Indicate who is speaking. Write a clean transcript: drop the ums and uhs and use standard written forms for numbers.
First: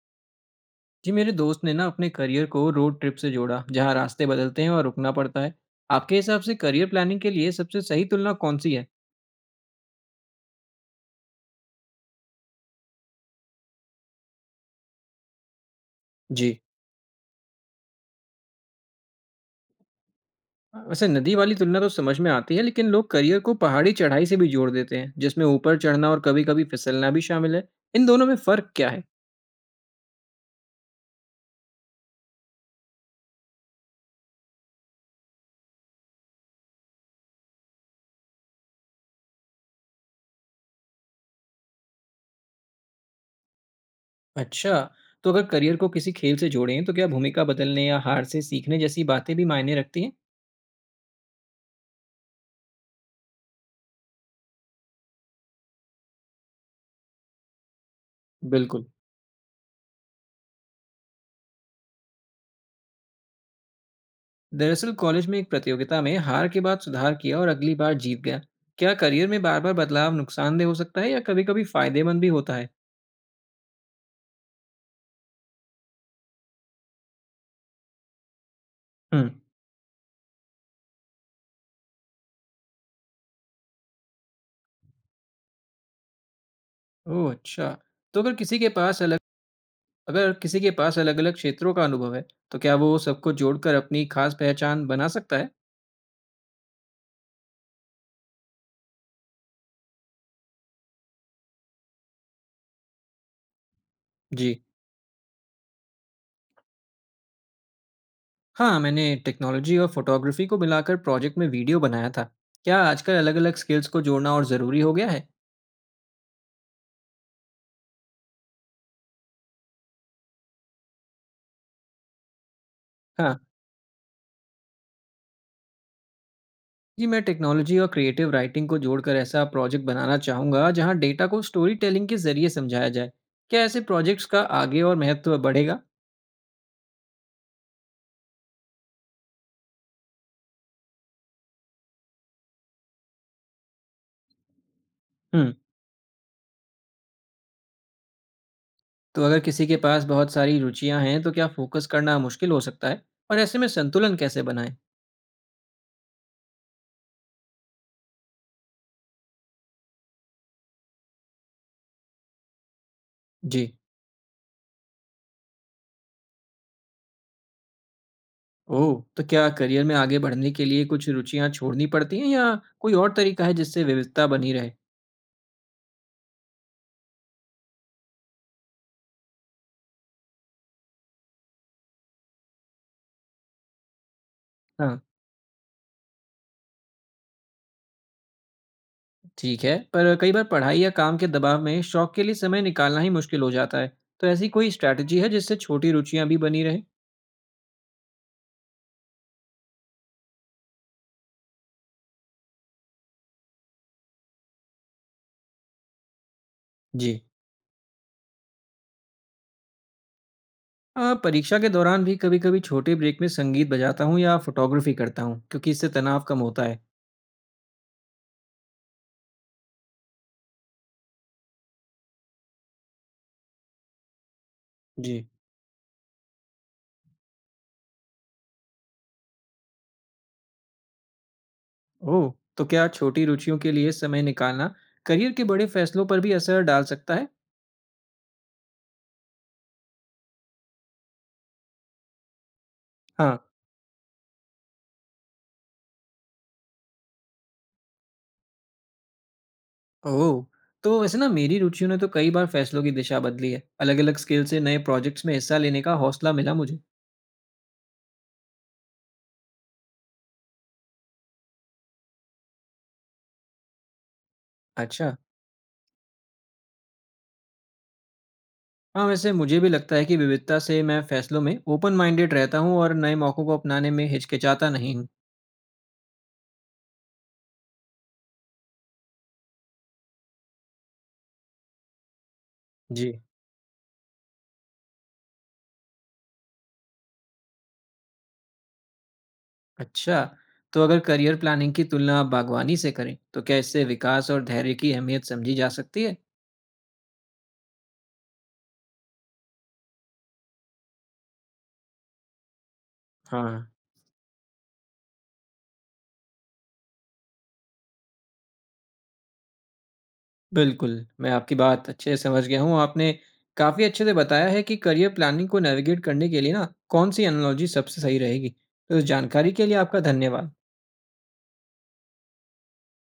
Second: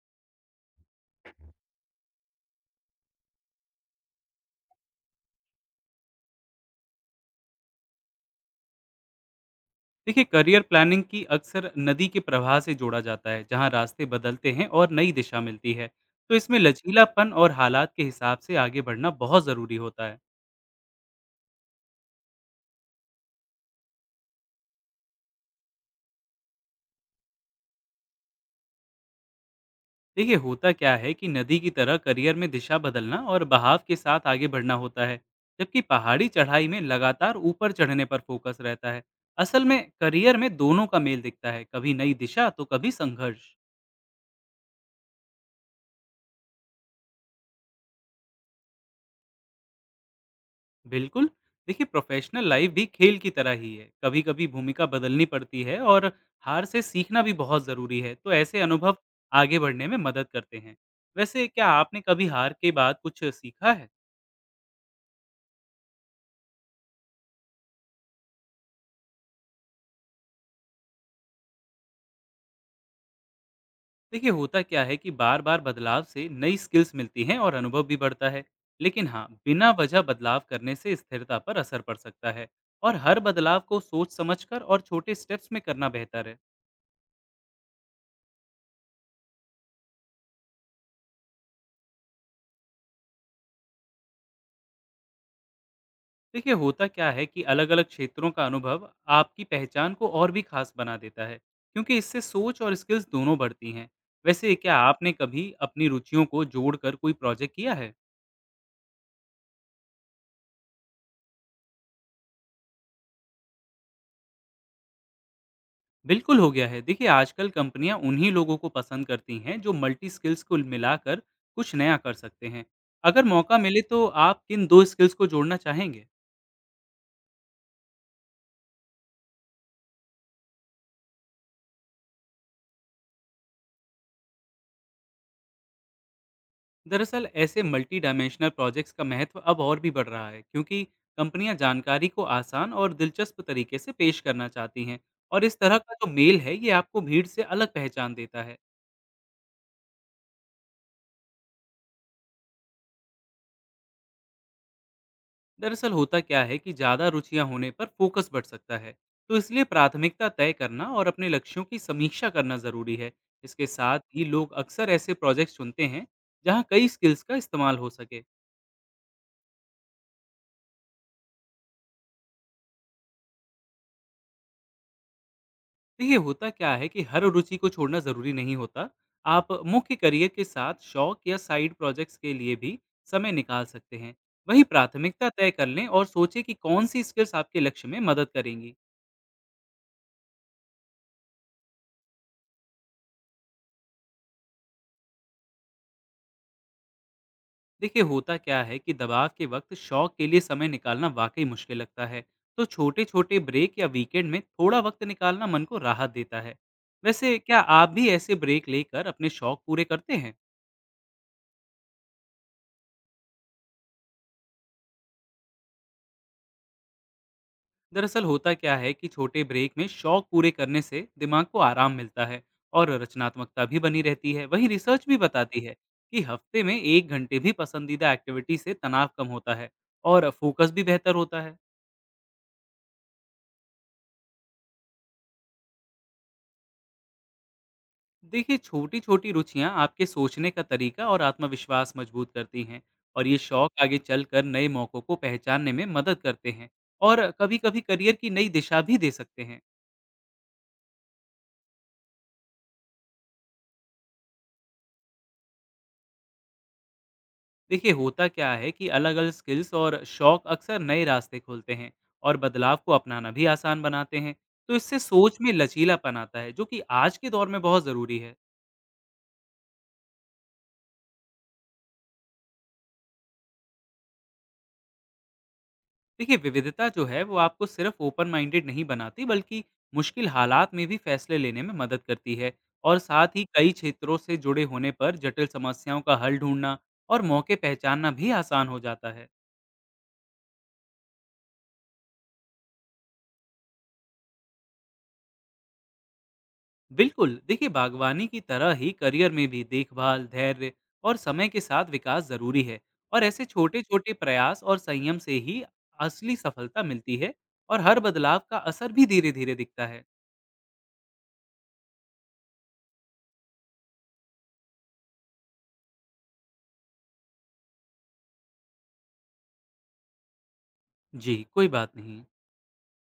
Speaker 1: जी, मेरे दोस्त ने ना अपने करियर को रोड ट्रिप से जोड़ा, जहाँ रास्ते बदलते हैं और रुकना पड़ता है। आपके हिसाब से करियर प्लानिंग के लिए सबसे सही तुलना कौन-सी है?
Speaker 2: देखिए करियर प्लानिंग की अक्सर नदी के प्रवाह से जोड़ा जाता है जहां रास्ते बदलते हैं और नई दिशा मिलती है। तो इसमें
Speaker 1: जी।
Speaker 2: लचीलापन और हालात के हिसाब से आगे बढ़ना बहुत ज़रूरी होता है।
Speaker 1: वैसे नदी वाली तुलना तो समझ में आती है, लेकिन लोग करियर को पहाड़ी चढ़ाई से भी जोड़ देते हैं, जिसमें ऊपर चढ़ना और कभी-कभी फिसलना भी शामिल है। इन दोनों में फ़र्क क्या है?
Speaker 2: देखिए होता क्या है कि नदी की तरह करियर में दिशा बदलना और बहाव के साथ आगे बढ़ना होता है। जबकि पहाड़ी चढ़ाई में लगातार ऊपर चढ़ने पर फोकस रहता है। असल में करियर में दोनों का मेल दिखता है, कभी नई दिशा तो कभी संघर्ष।
Speaker 1: अच्छा। तो अगर करियर को किसी खेल से जोड़ें, तो क्या भूमिका बदलने या हार से सीखने जैसी बातें भी मायने रखती हैं?
Speaker 2: बिल्कुल। देखिए प्रोफेशनल लाइफ भी खेल की तरह ही है, कभी कभी भूमिका बदलनी पड़ती है और हार से सीखना भी बहुत ज़रूरी है। तो ऐसे
Speaker 1: बिल्कुल।
Speaker 2: अनुभव आगे बढ़ने में मदद करते हैं। वैसे क्या आपने कभी हार के बाद कुछ सीखा है?
Speaker 1: दरअसल कॉलेज में एक प्रतियोगिता में हार के बाद सुधार किया और अगली बार जीत गया। क्या करियर में बार बार बदलाव नुकसानदेह हो सकता है या कभी कभी फायदेमंद भी होता है?
Speaker 2: देखिए होता क्या है कि बार बार बदलाव से नई स्किल्स मिलती हैं और अनुभव भी बढ़ता है। लेकिन हाँ,
Speaker 1: हम्म।
Speaker 2: बिना वजह बदलाव करने से स्थिरता पर असर पड़ सकता है। और हर बदलाव को सोच समझकर और छोटे स्टेप्स में करना बेहतर है।
Speaker 1: ओह, अच्छा। तो अगर किसी के पास अलग अगर किसी के पास अलग अलग क्षेत्रों का अनुभव है, तो क्या वो सबको जोड़कर अपनी खास पहचान बना सकता है?
Speaker 2: देखिए होता क्या है कि अलग अलग क्षेत्रों का अनुभव आपकी पहचान को और भी खास बना देता है, क्योंकि इससे सोच और स्किल्स दोनों बढ़ती हैं।
Speaker 1: जी।
Speaker 2: वैसे क्या आपने कभी अपनी रुचियों को जोड़कर कोई प्रोजेक्ट किया है?
Speaker 1: हाँ, मैंने टेक्नोलॉजी और फोटोग्राफी को मिलाकर प्रोजेक्ट में वीडियो बनाया था। क्या आजकल अलग अलग स्किल्स को जोड़ना और ज़रूरी हो गया है?
Speaker 2: बिल्कुल हो गया है। देखिए आजकल कंपनियां उन्हीं लोगों को पसंद करती हैं जो मल्टी स्किल्स को मिलाकर कुछ नया कर सकते हैं। अगर
Speaker 1: हाँ।
Speaker 2: मौका मिले तो आप किन दो स्किल्स को जोड़ना चाहेंगे?
Speaker 1: जी, मैं टेक्नोलॉजी और क्रिएटिव राइटिंग को जोड़कर ऐसा प्रोजेक्ट बनाना चाहूँगा, जहाँ डेटा को स्टोरी टेलिंग के ज़रिए समझाया जाए। क्या ऐसे प्रोजेक्ट्स का आगे और महत्व बढ़ेगा?
Speaker 2: दरअसल ऐसे मल्टी डायमेंशनल प्रोजेक्ट्स का महत्व अब और भी बढ़ रहा है, क्योंकि कंपनियां जानकारी को आसान और दिलचस्प तरीके से पेश करना चाहती हैं। और
Speaker 1: हुँ।
Speaker 2: इस तरह का जो मेल है ये आपको भीड़ से अलग पहचान देता है।
Speaker 1: तो अगर किसी के पास बहुत सारी रुचियाँ हैं, तो क्या फोकस करना मुश्किल हो सकता है? और ऐसे में संतुलन कैसे बनाएँ?
Speaker 2: दरअसल होता क्या है कि ज़्यादा रुचियां होने पर फोकस बढ़ सकता है। तो इसलिए प्राथमिकता तय करना और अपने लक्ष्यों की समीक्षा करना ज़रूरी है। इसके
Speaker 1: जी।
Speaker 2: साथ ही लोग अक्सर ऐसे प्रोजेक्ट चुनते हैं जहाँ कई स्किल्स का इस्तेमाल हो सके।
Speaker 1: ओह! तो क्या करियर में आगे बढ़ने के लिए कुछ रुचियाँ छोड़नी पड़ती हैं या कोई और तरीका है जिससे विविधता बनी रहे?
Speaker 2: देखिए होता क्या है कि हर रुचि को छोड़ना ज़रूरी नहीं होता। आप मुख्य करियर के साथ शौक या साइड प्रोजेक्ट्स के लिए भी समय निकाल सकते हैं। वहीं
Speaker 1: हाँ।
Speaker 2: प्राथमिकता तय कर लें और सोचें कि कौन-सी स्किल्स आपके लक्ष्य में मदद करेंगी।
Speaker 1: ठीक है, पर कई बार पढ़ाई या काम के दबाव में शौक के लिए समय निकालना ही मुश्किल हो जाता है। तो ऐसी कोई स्ट्रैटेजी है जिससे छोटी रुचियां भी बनी रहे
Speaker 2: देखिए होता क्या है कि दबाव के वक़्त शौक के लिए समय निकालना वाक़ई मुश्किल लगता है। तो छोटे-छोटे ब्रेक या वीकेंड में थोड़ा वक़्त निकालना मन को राहत देता है।
Speaker 1: जी।
Speaker 2: वैसे क्या आप भी ऐसे ब्रेक लेकर अपने शौक पूरे करते हैं?
Speaker 1: परीक्षा के दौरान भी कभी कभी छोटे ब्रेक में संगीत बजाता हूँ या फोटोग्राफी करता हूँ, क्योंकि इससे तनाव कम होता है।
Speaker 2: दरअसल होता क्या है कि छोटे ब्रेक में शौक पूरे करने से दिमाग को आराम मिलता है और रचनात्मकता भी बनी रहती है। वहीं रिसर्च भी
Speaker 1: जी।
Speaker 2: बताती है कि हफ्ते में एक घंटे भी पसंदीदा एक्टिविटी से तनाव कम होता है और फोकस भी बेहतर होता है।
Speaker 1: ओह। तो क्या छोटी रुचियों के लिए समय निकालना करियर के बड़े फैसलों पर भी असर डाल सकता है?
Speaker 2: देखिए छोटी छोटी रुचियां आपके सोचने का तरीका और आत्मविश्वास मजबूत करती हैं। और ये
Speaker 1: हाँ।
Speaker 2: शौक आगे चलकर नए मौक़ों को पहचानने में मदद करते हैं। और कभी कभी करियर की नई दिशा भी दे सकते हैं।
Speaker 1: ओह। तो वैसे ना मेरी रुचियों ने तो कई बार फैसलों की दिशा बदली है, अलग अलग स्किल से नए प्रोजेक्ट्स में हिस्सा लेने का हौसला मिला मुझे।
Speaker 2: देखिए होता क्या है कि अलग अलग स्किल्स और शौक अक्सर नए रास्ते खोलते हैं और बदलाव को अपनाना भी आसान बनाते हैं। तो इससे
Speaker 1: अच्छा।
Speaker 2: सोच में लचीलापन आता है जो कि आज के दौर में बहुत ज़रूरी है।
Speaker 1: हाँ, वैसे मुझे भी लगता है कि विविधता से मैं फैसलों में ओपन माइंडेड रहता हूँ और नए मौकों को अपनाने में हिचकिचाता नहीं हूँ।
Speaker 2: देखिए विविधता जो है वो आपको सिर्फ ओपन माइंडेड नहीं बनाती, बल्कि मुश्किल हालात में भी फैसले लेने में मदद करती है। और
Speaker 1: जी।
Speaker 2: साथ ही कई क्षेत्रों से जुड़े होने पर जटिल समस्याओं का हल ढूंढना और मौके पहचानना भी आसान हो जाता है।
Speaker 1: अच्छा, तो अगर करियर प्लानिंग की तुलना आप बागवानी से करें, तो क्या इससे विकास और धैर्य की अहमियत समझी जा सकती है?
Speaker 2: बिल्कुल। देखिए बागवानी की तरह ही करियर में भी देखभाल, धैर्य और समय के साथ विकास जरूरी है। और ऐसे
Speaker 1: हाँ।
Speaker 2: छोटे छोटे प्रयास और संयम से ही असली सफलता मिलती है। और हर बदलाव का असर भी धीरे धीरे दिखता है।
Speaker 1: बिल्कुल, मैं आपकी बात अच्छे से समझ गया हूँ। आपने काफ़ी अच्छे से बताया है कि करियर प्लानिंग को नेविगेट करने के लिए ना कौन सी एनालॉजी सबसे सही रहेगी। तो इस जानकारी के लिए आपका धन्यवाद।
Speaker 2: जी कोई बात नहीं।